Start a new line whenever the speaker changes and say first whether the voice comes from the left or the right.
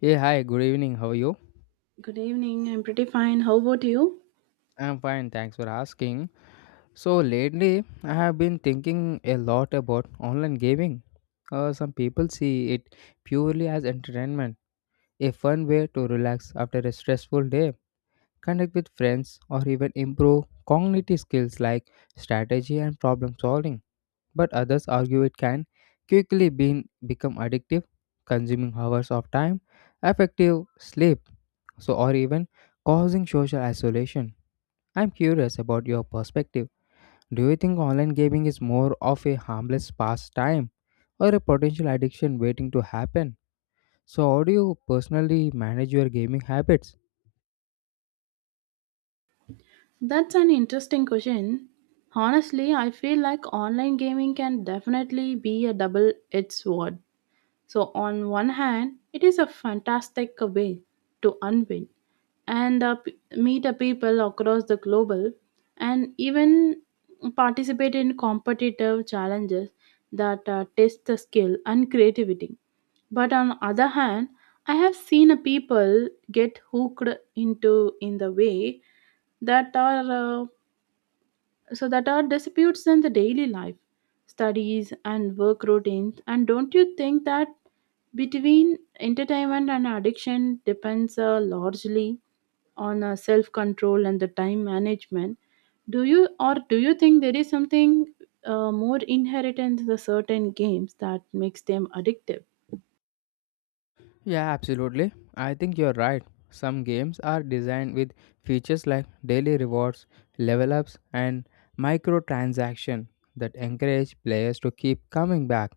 left: Hey, hi, good evening. How are you?
right: Good evening. I'm pretty fine. How about you?
left: I'm fine, thanks for asking. So, lately, I have been thinking a lot about online gaming. Some people see it purely as entertainment, a fun way to relax after a stressful day, connect with friends, or even improve cognitive skills like strategy and problem solving. But others argue it can quickly become addictive, consuming hours of time, effective sleep, so or even causing social isolation. I'm curious about your perspective. Do you think online gaming is more of a harmless pastime or a potential addiction waiting to happen? So, how do you personally manage your gaming habits?
right: That's an interesting question. Honestly, I feel like online gaming can definitely be a double edged sword. So, on one hand, it is a fantastic way to unwind and meet the people across the global and even participate in competitive challenges that test the skill and creativity. But on other hand, I have seen a people get hooked into in the way that are so that are disputes in the daily life studies and work routines. And don't you think that between entertainment and addiction depends largely on self control and the time management? Do you or do you think there is something more inherent in the certain games that makes them addictive?
left: Yeah, absolutely. I think you're right. Some games are designed with features like daily rewards, level ups, and microtransaction that encourage players to keep coming back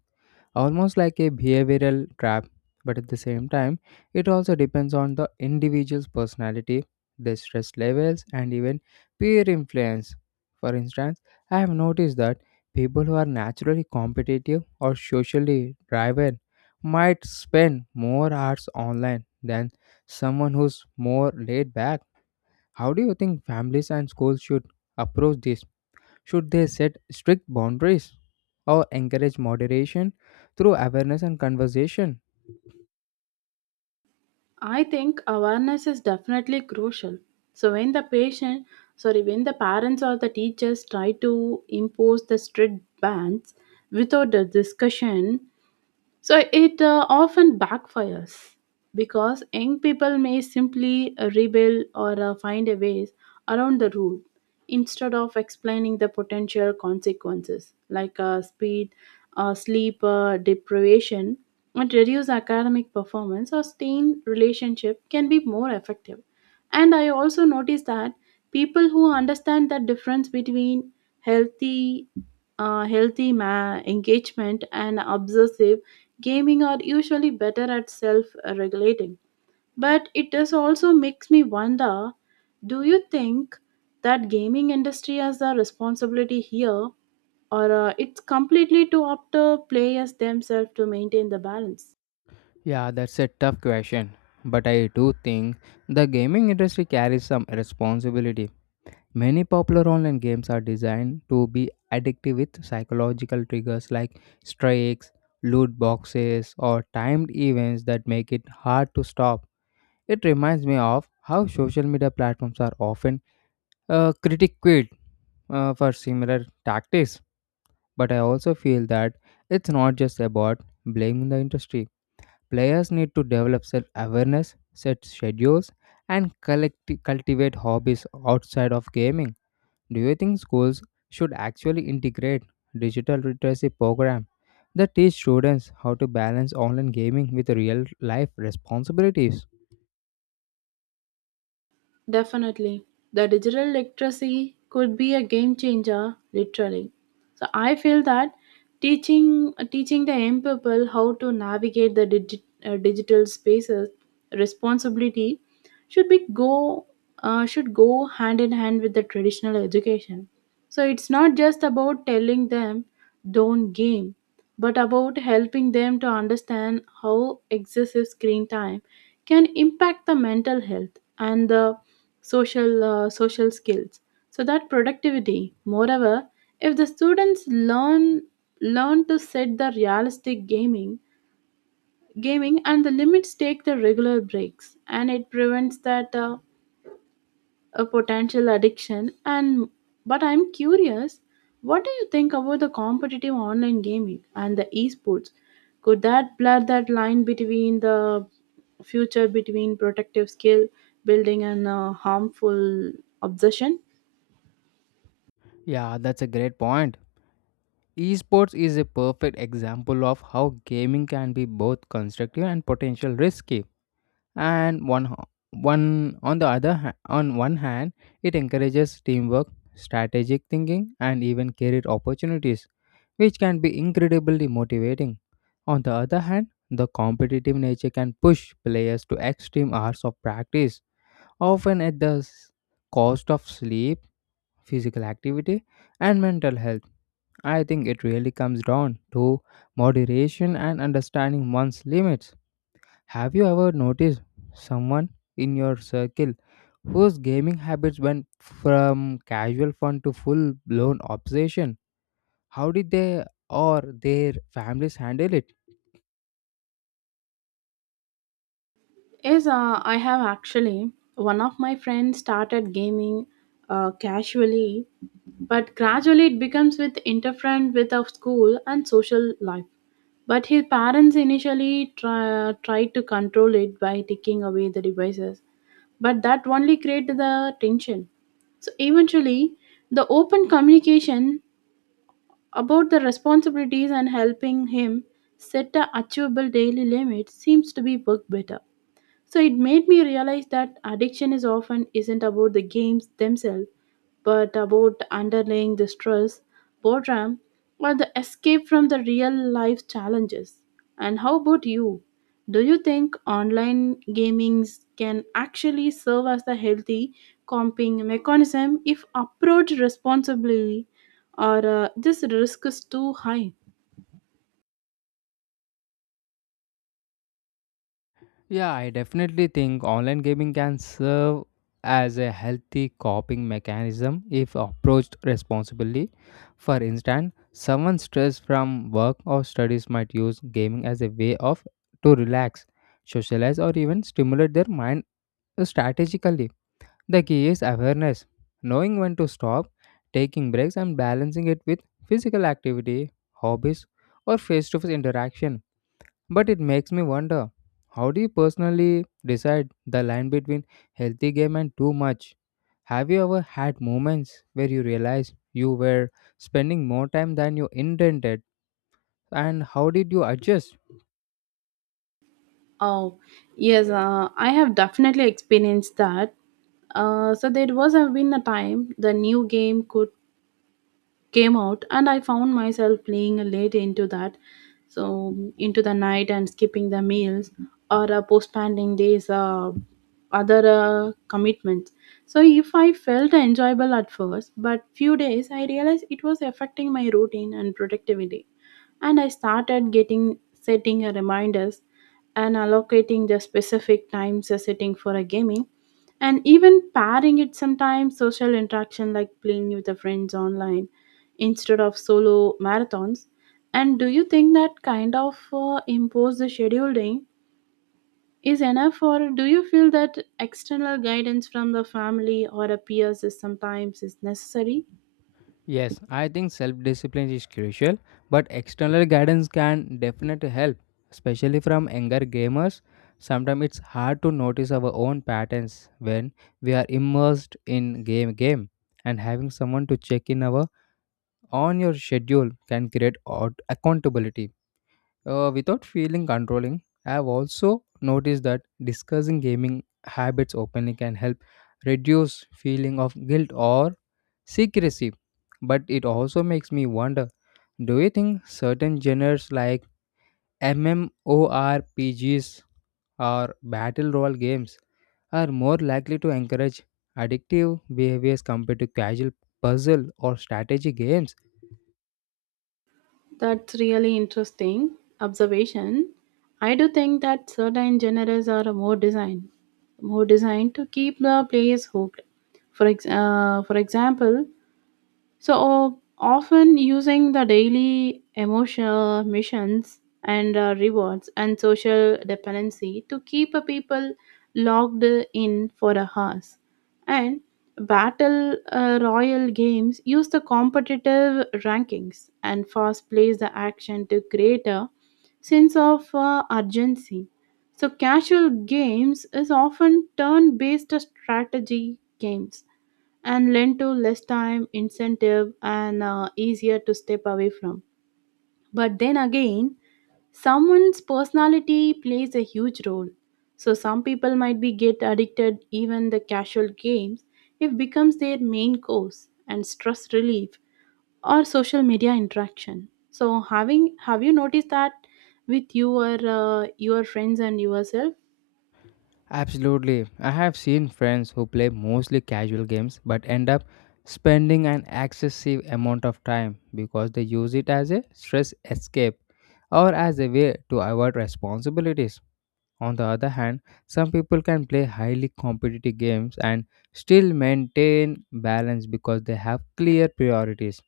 left: almost like a behavioral trap. But at the same time, it also depends on the individual's personality, their stress levels, and even peer influence. For instance, I have noticed that people who are naturally competitive or socially driven might spend more hours online than someone who's more laid back. How do you think families and schools should approach this? Should they set strict boundaries or encourage moderation through awareness and conversation?
right: I think awareness is definitely crucial. So when the patient, sorry, when the parents or the teachers try to impose the strict bans without the discussion, so it often backfires because young people may simply rebel or find a ways around the rule. Instead of explaining the potential consequences like speed, sleep deprivation, and reduced academic performance or strained relationship can be more effective. And I also noticed that people who understand the difference between healthy engagement and obsessive gaming are usually better at self regulating. But it does also makes me wonder, do you think that gaming industry has a responsibility here, or it's completely to up to players themselves to maintain the balance?
left: Yeah, that's a tough question. But I do think the gaming industry carries some responsibility. Many popular online games are designed to be addictive with psychological triggers like strikes, loot boxes, or timed events that make it hard to stop. It reminds me of how social media platforms are often critiqued for similar tactics. But I also feel that it's not just about blaming the industry. Players need to develop self awareness, set schedules, and cultivate hobbies outside of gaming. Do you think schools should actually integrate digital literacy program that teach students how to balance online gaming with real life responsibilities?
right: Definitely. The digital literacy could be a game changer, literally. So I feel that teaching the young people how to navigate the digital spaces responsibility should be go should go hand in hand with the traditional education. So it's not just about telling them don't game, but about helping them to understand how excessive screen time can impact the mental health and the social social skills so that productivity. Moreover, if the students learn to set the realistic gaming and the limits, take the regular breaks, and it prevents that a potential addiction. And but I'm curious, what do you think about the competitive online gaming and the esports? Could that blur that line between the future between protective skill building and a harmful obsession?
left: Yeah, that's a great point. Esports is a perfect example of how gaming can be both constructive and potential risky. And one ho- one on the other ha- on one hand, it encourages teamwork, strategic thinking, and even career opportunities, which can be incredibly motivating. On the other hand, the competitive nature can push players to extreme hours of practice, often at the cost of sleep, physical activity, and mental health. I think it really comes down to moderation and understanding one's limits. Have you ever noticed someone in your circle whose gaming habits went from casual fun to full blown obsession? How did they or their families handle it?
right: Yes, I have actually. One of my friends started gaming casually, but gradually it becomes with interference with our school and social life. But his parents initially tried to control it by taking away the devices, but that only created the tension. So eventually, the open communication about the responsibilities and helping him set a achievable daily limit seems to be work better. So it made me realize that addiction is often isn't about the games themselves, but about underlying the stress, boredom, or the escape from the real life challenges. And how about you? Do you think online gamings can actually serve as a healthy coping mechanism if approached responsibly, or this risk is too high?
left: Yeah, I definitely think online gaming can serve as a healthy coping mechanism if approached responsibly. For instance, someone stressed from work or studies might use gaming as a way of to relax, socialize or even stimulate their mind strategically. The key is awareness, knowing when to stop, taking breaks and balancing it with physical activity, hobbies or face-to-face interaction. But it makes me wonder, how do you personally decide the line between healthy game and too much? Have you ever had moments where you realized you were spending more time than you intended, and how did you adjust?
right: Oh, yes, I have definitely experienced that. So there was have been a time the new game could came out, and I found myself playing late into that, so into the night and skipping the meals or postponing these other commitments. So if I felt enjoyable at first, but few days I realized it was affecting my routine and productivity. And I started getting setting a reminders and allocating the specific times a setting for a gaming, and even pairing it sometimes social interaction like playing with the friends online instead of solo marathons. And do you think that kind of imposed scheduling is enough, or do you feel that external guidance from the family or a peers is sometimes is necessary?
left: Yes, I think self discipline is crucial, but external guidance can definitely help, especially from younger gamers. Sometimes it's hard to notice our own patterns when we are immersed in game, and having someone to check in our on your schedule can create accountability without feeling controlling. I have also noticed that discussing gaming habits openly can help reduce feeling of guilt or secrecy. But it also makes me wonder: do you think certain genres like MMORPGs or battle royale games are more likely to encourage addictive behaviors compared to casual puzzle or strategy games?
right: That's really interesting observation. I do think that certain genres are more designed to keep the players hooked. For example, so often using the daily emotional missions and rewards and social dependency to keep a people logged in for a house. And battle royal games use the competitive rankings and fast plays the action to create a sense of urgency. So casual games is often turn-based strategy games and lend to less time, incentive, and easier to step away from. But then again, someone's personality plays a huge role. So some people might be get addicted even the casual games if becomes their main course and stress relief or social media interaction. So having have you noticed that with your friends and yourself?
left: Absolutely. I have seen friends who play mostly casual games but end up spending an excessive amount of time because they use it as a stress escape or as a way to avoid responsibilities. On the other hand, some people can play highly competitive games and still maintain balance because they have clear priorities.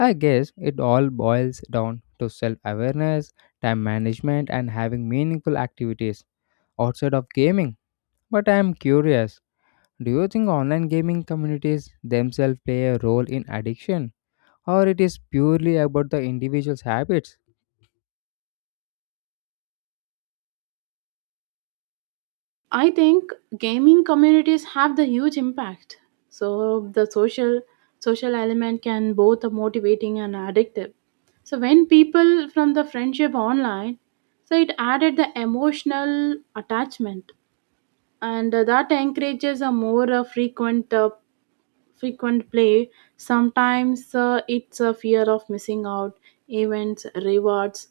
left: I guess it all boils down to self awareness, time management, and having meaningful activities outside of gaming. But I am curious, do you think online gaming communities themselves play a role in addiction, or it is purely about the individual's habits?
right: I think gaming communities have the huge impact. So the social element can both a motivating and addictive. So when people from the friendship online, so it added the emotional attachment, and that encourages a more frequent play. Sometimes it's a fear of missing out, events, rewards,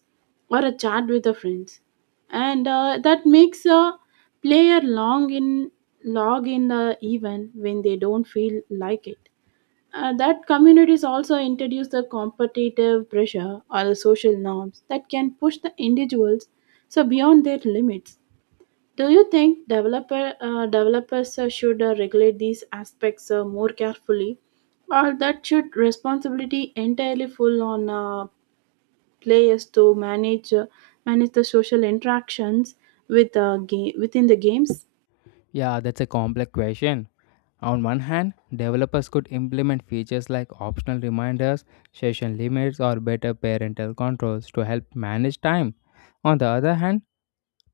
right: or a chat with the friends, and that makes a player long in log in the event when they don't feel like it. That communities also introduce the competitive pressure or the social norms that can push the individuals so beyond their limits. Do you think developers should regulate these aspects more carefully, or that should responsibility entirely fall on players to manage the social interactions with within the games?
left: Yeah, that's a complex question. On one hand, developers could implement features like optional reminders, session limits or better parental controls to help manage time. On the other hand,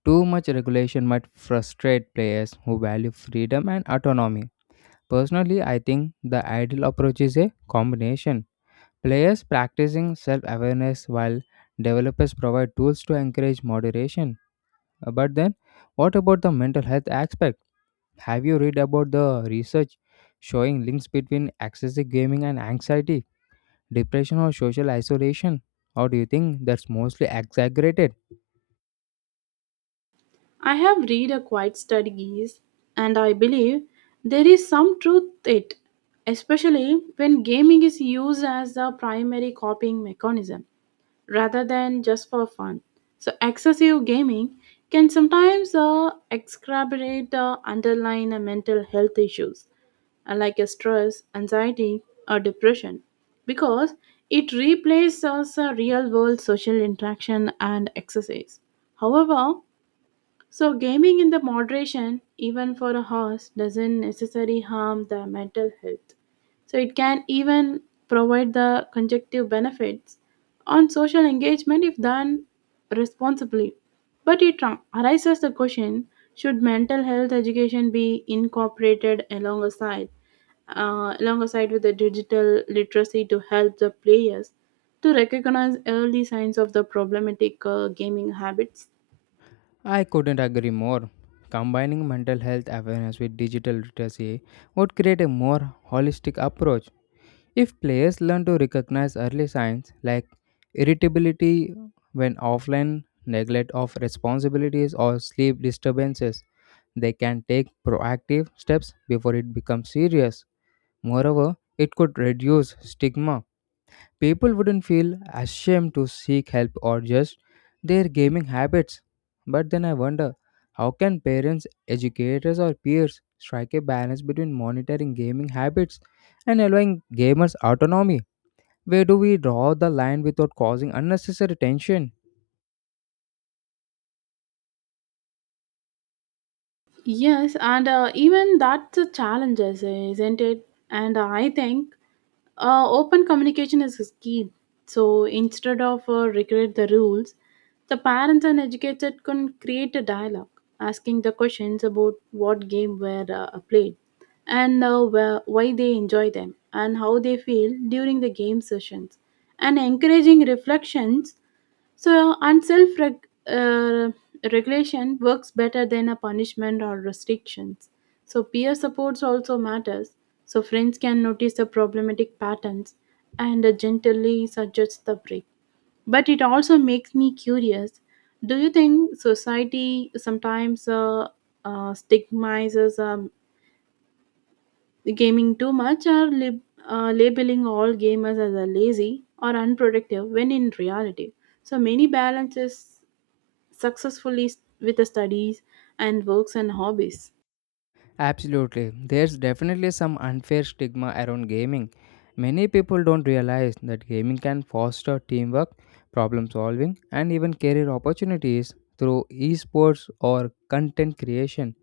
left: too much regulation might frustrate players who value freedom and autonomy. Personally, I think the ideal approach is a combination. Players practicing self awareness while developers provide tools to encourage moderation. But then, what about the mental health aspect? Have you read about the research showing links between excessive gaming and anxiety, depression, or social isolation? Or do you think that's mostly exaggerated?
right: I have read a quite studies, and I believe there is some truth it, especially when gaming is used as the primary copying mechanism, rather than just for fun. So, excessive gaming can sometimes exacerbate the underlying mental health issues like stress, anxiety, or depression because it replaces real world social interaction and exercise. However, so, gaming in the moderation, even for a horse, doesn't necessarily harm the mental health. So, it can even provide the conjunctive benefits on social engagement if done responsibly. But it arises the question, should mental health education be incorporated alongside with the digital literacy to help the players to recognize early signs of the problematic gaming habits?
left: I couldn't agree more. Combining mental health awareness with digital literacy would create a more holistic approach. If players learn to recognize early signs like irritability when offline, neglect of responsibilities, or sleep disturbances, they can take proactive steps before it becomes serious. Moreover, it could reduce stigma. People wouldn't feel ashamed to seek help or just their gaming habits. But then I wonder, how can parents, educators, or peers strike a balance between monitoring gaming habits and allowing gamers autonomy? Where do we draw the line without causing unnecessary tension?
right: Yes, and even that's a challenge, isn't it? And I think open communication is key. So instead of regret the rules, the parents and educators can create a dialogue, asking the questions about what game were played, and why they enjoy them, and how they feel during the game sessions, and encouraging reflections so, and self uh, regulation works better than a punishment or restrictions. So, peer supports also matters. So, friends can notice the problematic patterns and gently suggest the break. But it also makes me curious, do you think society sometimes stigmatizes gaming too much, or labeling all gamers as a lazy or unproductive when in reality? So many balances successfully with the studies and works and hobbies.
left: Absolutely. There's definitely some unfair stigma around gaming. Many people don't realize that gaming can foster teamwork, problem solving, and even career opportunities through esports or content creation.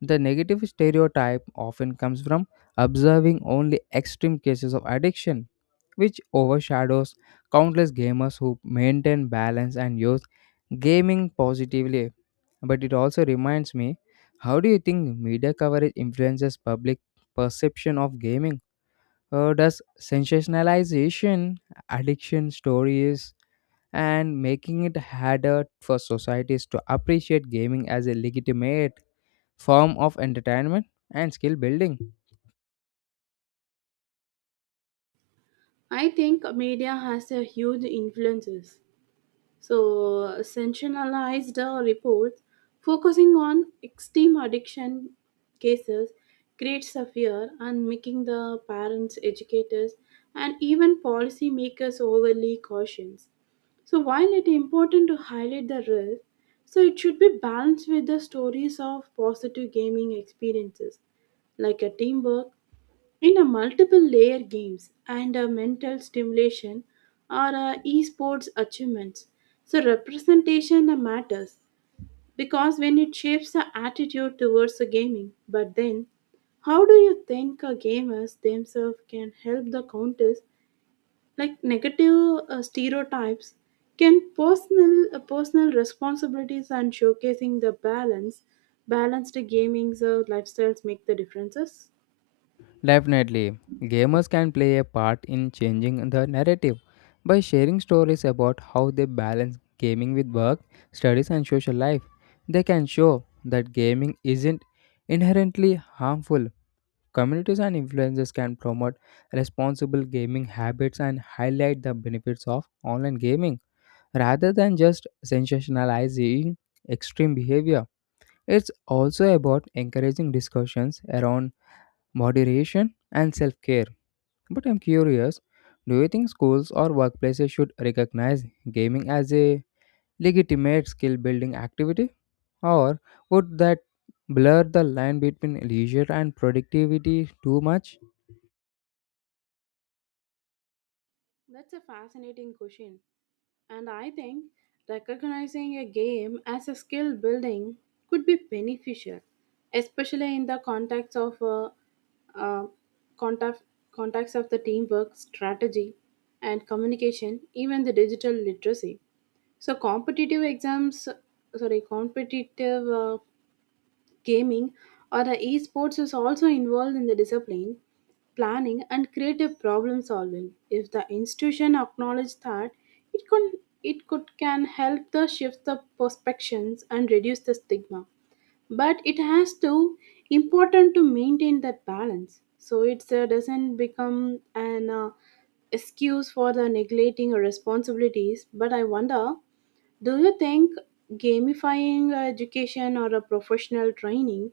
left: The negative stereotype often comes from observing only extreme cases of addiction, which overshadows countless gamers who maintain balance and use gaming positively. But it also reminds me, how do you think media coverage influences public perception of gaming? Or does sensationalization, addiction stories, and making it harder for societies to appreciate gaming as a legitimate form of entertainment and skill building?
right: I think media has a huge influences. So sensationalized reports focusing on extreme addiction cases creates a fear and making the parents, educators, and even policymakers overly cautious. So while it is important to highlight the risk, so it should be balanced with the stories of positive gaming experiences like a teamwork in a multiple layer games and a mental stimulation or a esports achievements. So representation matters because when it shapes the attitude towards the gaming. But then how do you think gamers themselves can help the counters like negative stereotypes? Can personal responsibilities and showcasing the balanced gaming's lifestyles make the differences?
left: Definitely, gamers can play a part in changing the narrative by sharing stories about how they balance gaming with work, studies, and social life. They can show that gaming isn't inherently harmful. Communities and influencers can promote responsible gaming habits and highlight the benefits of online gaming rather than just sensationalizing extreme behavior. It's also about encouraging discussions around moderation and self care. But I'm curious, do you think schools or workplaces should recognize gaming as a legitimate skill building activity? Or would that blur the line between leisure and productivity too much?
right: That's a fascinating question. And I think recognizing a game as a skill building could be beneficial, especially in the uh, context, context of the teamwork, strategy, and communication, even the digital literacy. So competitive exams, sorry, competitive gaming or the esports is also involved in the discipline planning and creative problem solving. If the institution acknowledges that, it could can help the shift the perspectives and reduce the stigma. But it has to important to maintain that balance, so it doesn't become an excuse for the neglecting responsibilities. But I wonder, do you think gamifying education or a professional training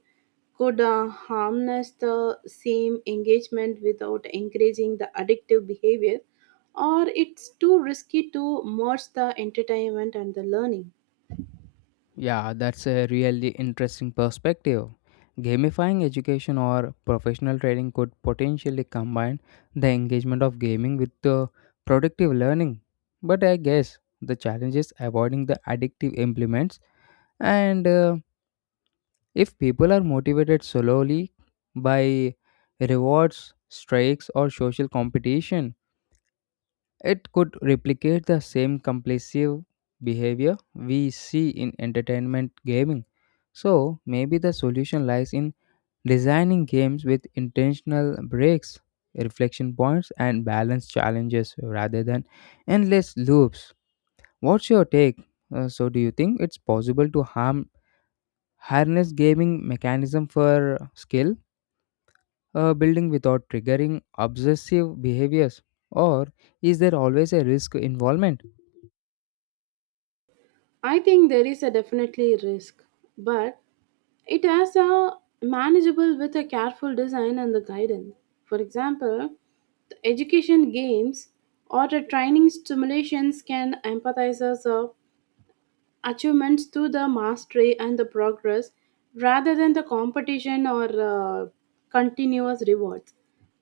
right: could harness the same engagement without encouraging the addictive behavior, or it's too risky to merge the entertainment and the learning?
left: Yeah, that's a really interesting perspective. Gamifying education or professional training could potentially combine the engagement of gaming with the productive learning. But I guess the challenge is avoiding the addictive implements, and if people are motivated solely by rewards, strikes, or social competition, it could replicate the same compulsive behavior we see in entertainment gaming. So, maybe the solution lies in designing games with intentional breaks, reflection points, and balanced challenges rather than endless loops. What's your take? So, do you think it's possible to harm harness gaming mechanism for skill building without triggering obsessive behaviors, or is there always a risk involvement?
right: I think there is a definitely risk, but it has a manageable with a careful design and the guidance. For example, the education games or the training stimulations can empathize us up achievements to the mastery and the progress rather than the competition or uh, continuous rewards.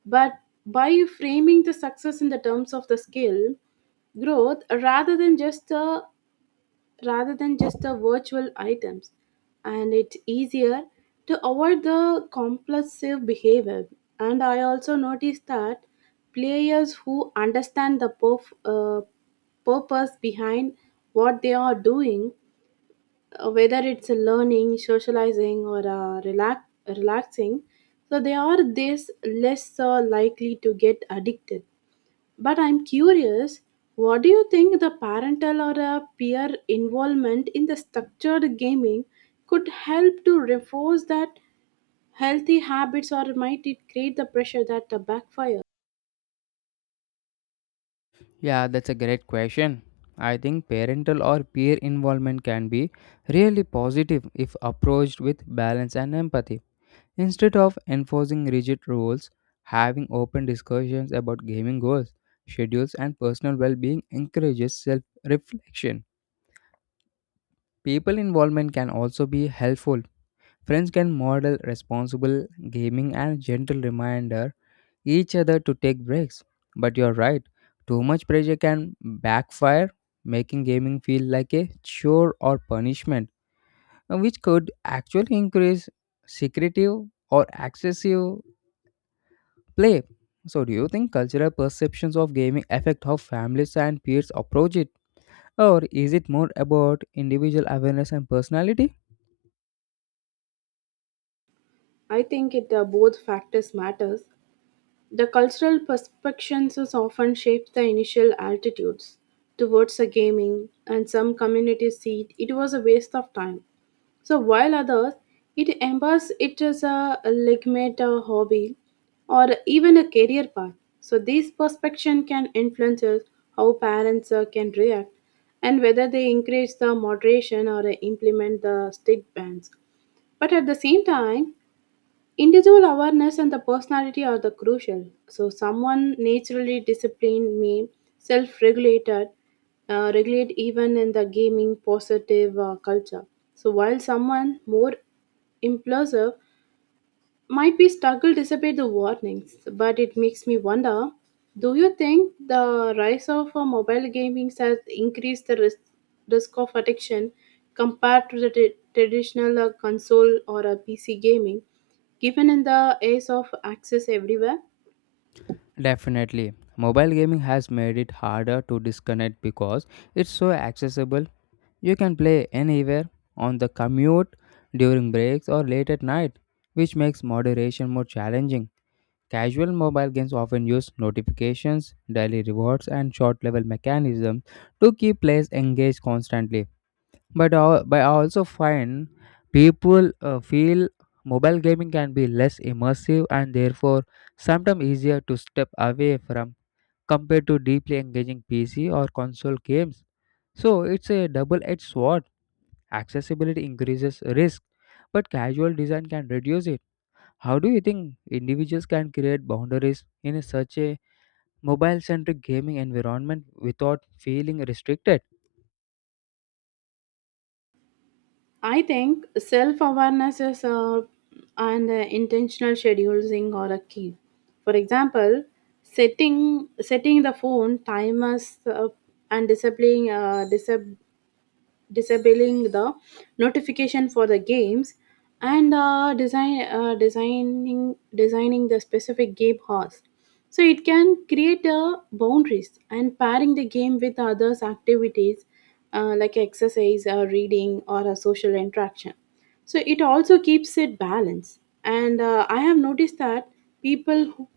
right: But by framing the success in the terms of the skill growth rather than just the virtual items, and it's easier to avoid the compulsive behavior. And I also noticed that players who understand the purpose behind what they are doing, whether it's a learning, socializing, or relaxing, so they are this less likely to get addicted. But I'm curious, what do you think the parental or peer involvement in the structured gaming could help to reinforce that healthy habits, or might it create the pressure that backfire?
left: Yeah, that's a great question. I think parental or peer involvement can be really positive if approached with balance and empathy. Instead of enforcing rigid rules, having open discussions about gaming goals, schedules, and personal well being encourages self reflection. People involvement can also be helpful. Friends can model responsible gaming and gentle reminder each other to take breaks. But you're right, too much pressure can backfire, making gaming feel like a chore or punishment, which could actually increase secretive or excessive play. So, do you think cultural perceptions of gaming affect how families and peers approach it? Or is it more about individual awareness and personality?
right: I think it both factors matters. The cultural perceptions is often shapes the initial attitudes towards a gaming, and some communities see it was a waste of time. So while others, it embeds it as a legitimate hobby or even a career path. So these perception can influence us how parents can react and whether they encourage the moderation or implement the strict bans. But at the same time, individual awareness and the personality are the crucial. So, someone naturally disciplined may self-regulated, regulate even in the gaming positive culture. So, while someone more impulsive might be struggle despite the warnings, but it makes me wonder, do you think the rise of mobile gaming has increased the risk of addiction compared to the traditional console or a PC gaming, given in the age of access everywhere?
left: Definitely. Mobile gaming has made it harder to disconnect because it's so accessible. You can play anywhere, on the commute, during breaks, or late at night, which makes moderation more challenging. Casual mobile games often use notifications, daily rewards, and short level mechanisms to keep players engaged constantly. But I also find people feel mobile gaming can be less immersive and therefore sometimes easier to step away from compared to deeply engaging PC or console games. So it's a double edged sword. Accessibility increases risk, but casual design can reduce it. How do you think individuals can create boundaries in such a mobile centric gaming environment without feeling restricted?
right: I think self awareness is and intentional scheduling or a key. For example, setting the phone timers, and disabling the notification for the games, and designing the specific game host so it can create boundaries, and pairing the game with others activities, like exercise or reading or a social interaction, so it also keeps it balanced. And I have noticed that people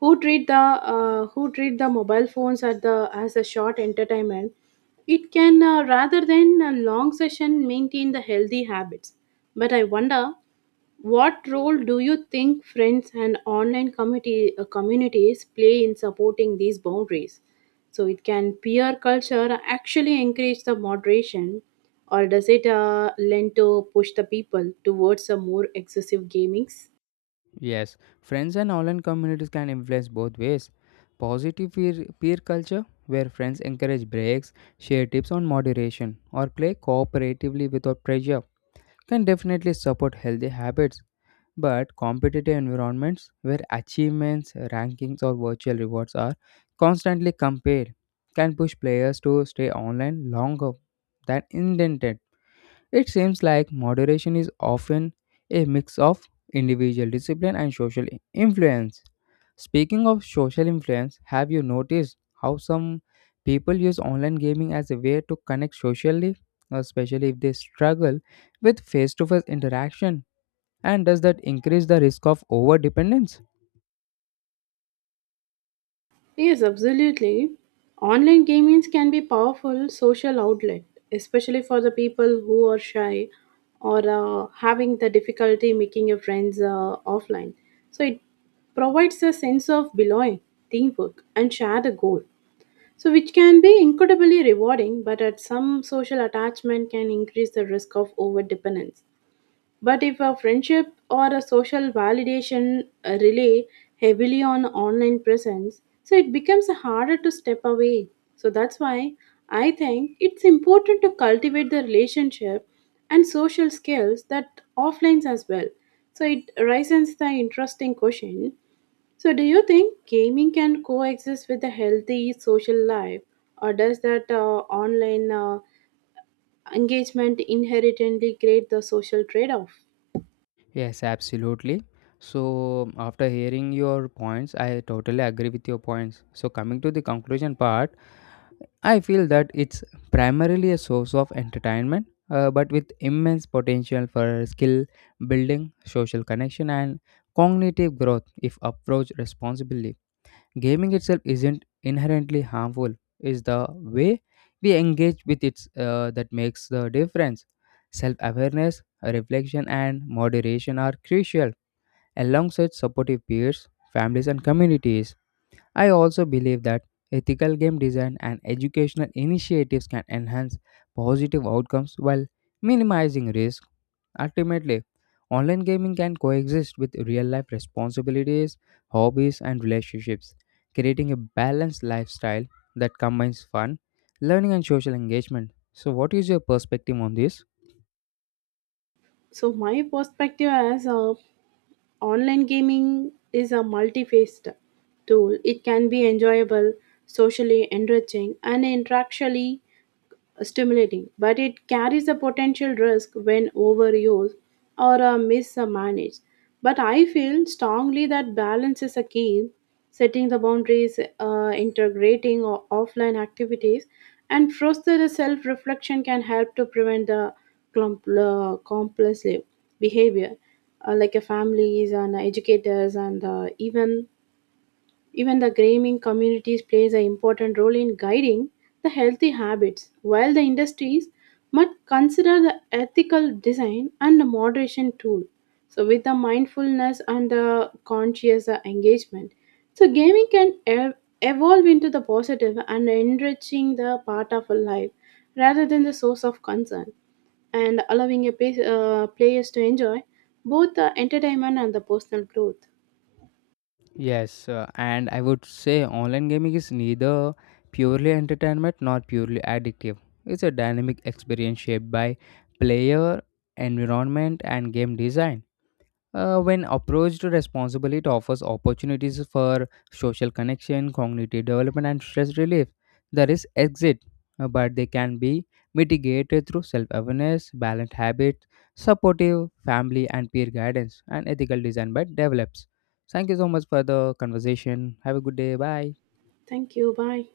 right: who treat the who treat the mobile phones at the as a short entertainment, it can, rather than a long session, maintain the healthy habits. But I wonder, what role do you think friends and online community communities play in supporting these boundaries, so it can peer culture actually encourage the moderation, or does it lend to push the people towards a more excessive gamings?
left: Yes, friends and online communities can influence both ways. Positive peer culture, where friends encourage breaks, share tips on moderation, or play cooperatively without pressure, can definitely support healthy habits. But competitive environments where achievements, rankings, or virtual rewards are constantly compared can push players to stay online longer than intended. It seems like moderation is often a mix of individual discipline and social influence. Speaking of social influence, have you noticed how some people use online gaming as a way to connect socially, especially if they struggle with face to face interaction? And does that increase the risk of over dependence?
right: Yes, absolutely. Online gamings can be powerful social outlet, especially for the people who are shy or having the difficulty making your friends offline. So it provides a sense of belonging, teamwork, and shared goal. So which can be incredibly rewarding, but at some social attachment can increase the risk of overdependence. But if a friendship or a social validation rely heavily on online presence, so it becomes harder to step away. So that's why I think it's important to cultivate the relationship and social skills that offlines as well. So it raises the interesting question. So do you think gaming can coexist with a healthy social life, or does that online engagement inherently create the social trade-off?
left: Yes, absolutely. So, after hearing your points, I totally agree with your points. So, coming to the conclusion part, I feel that it's primarily a source of entertainment, but with immense potential for skill building, social connection, and cognitive growth if approached responsibly. Gaming itself isn't inherently harmful, it's the way we engage with it that makes the difference. Self awareness, reflection, and moderation are crucial, alongside supportive peers, families, and communities. I also believe that ethical game design and educational initiatives can enhance positive outcomes while minimizing risk. Ultimately, online gaming can coexist with real life responsibilities, hobbies, and relationships, creating a balanced lifestyle that combines fun, learning, and social engagement. So, what is your perspective on this?
right: So my perspective as a online gaming is a multi-faced tool. It can be enjoyable, socially enriching, and interactually stimulating, but it carries a potential risk when overused or mismanaged. But I feel strongly that balance is a key, setting the boundaries, integrating offline activities, and foster self reflection can help to prevent the compulsive behavior, like a families and educators and even the gaming communities plays an important role in guiding the healthy habits, while the industries must consider the ethical design and the moderation tool. So with the mindfulness and the conscious engagement, so gaming can evolve into the positive and enriching the part of a life rather than the source of concern, and allowing a players to enjoy both the entertainment and the personal growth.
left: Yes, and I would say online gaming is neither purely entertainment nor purely addictive. It's a dynamic experience shaped by player, environment, and game design. When approached responsibly, it offers opportunities for social connection, cognitive development, and stress relief. There is exit, but they can be mitigated through self awareness, balanced habits, supportive family and peer guidance, and ethical design that develops. Thank you so much for the conversation. Have a good day. Bye.
right: Thank you. Bye.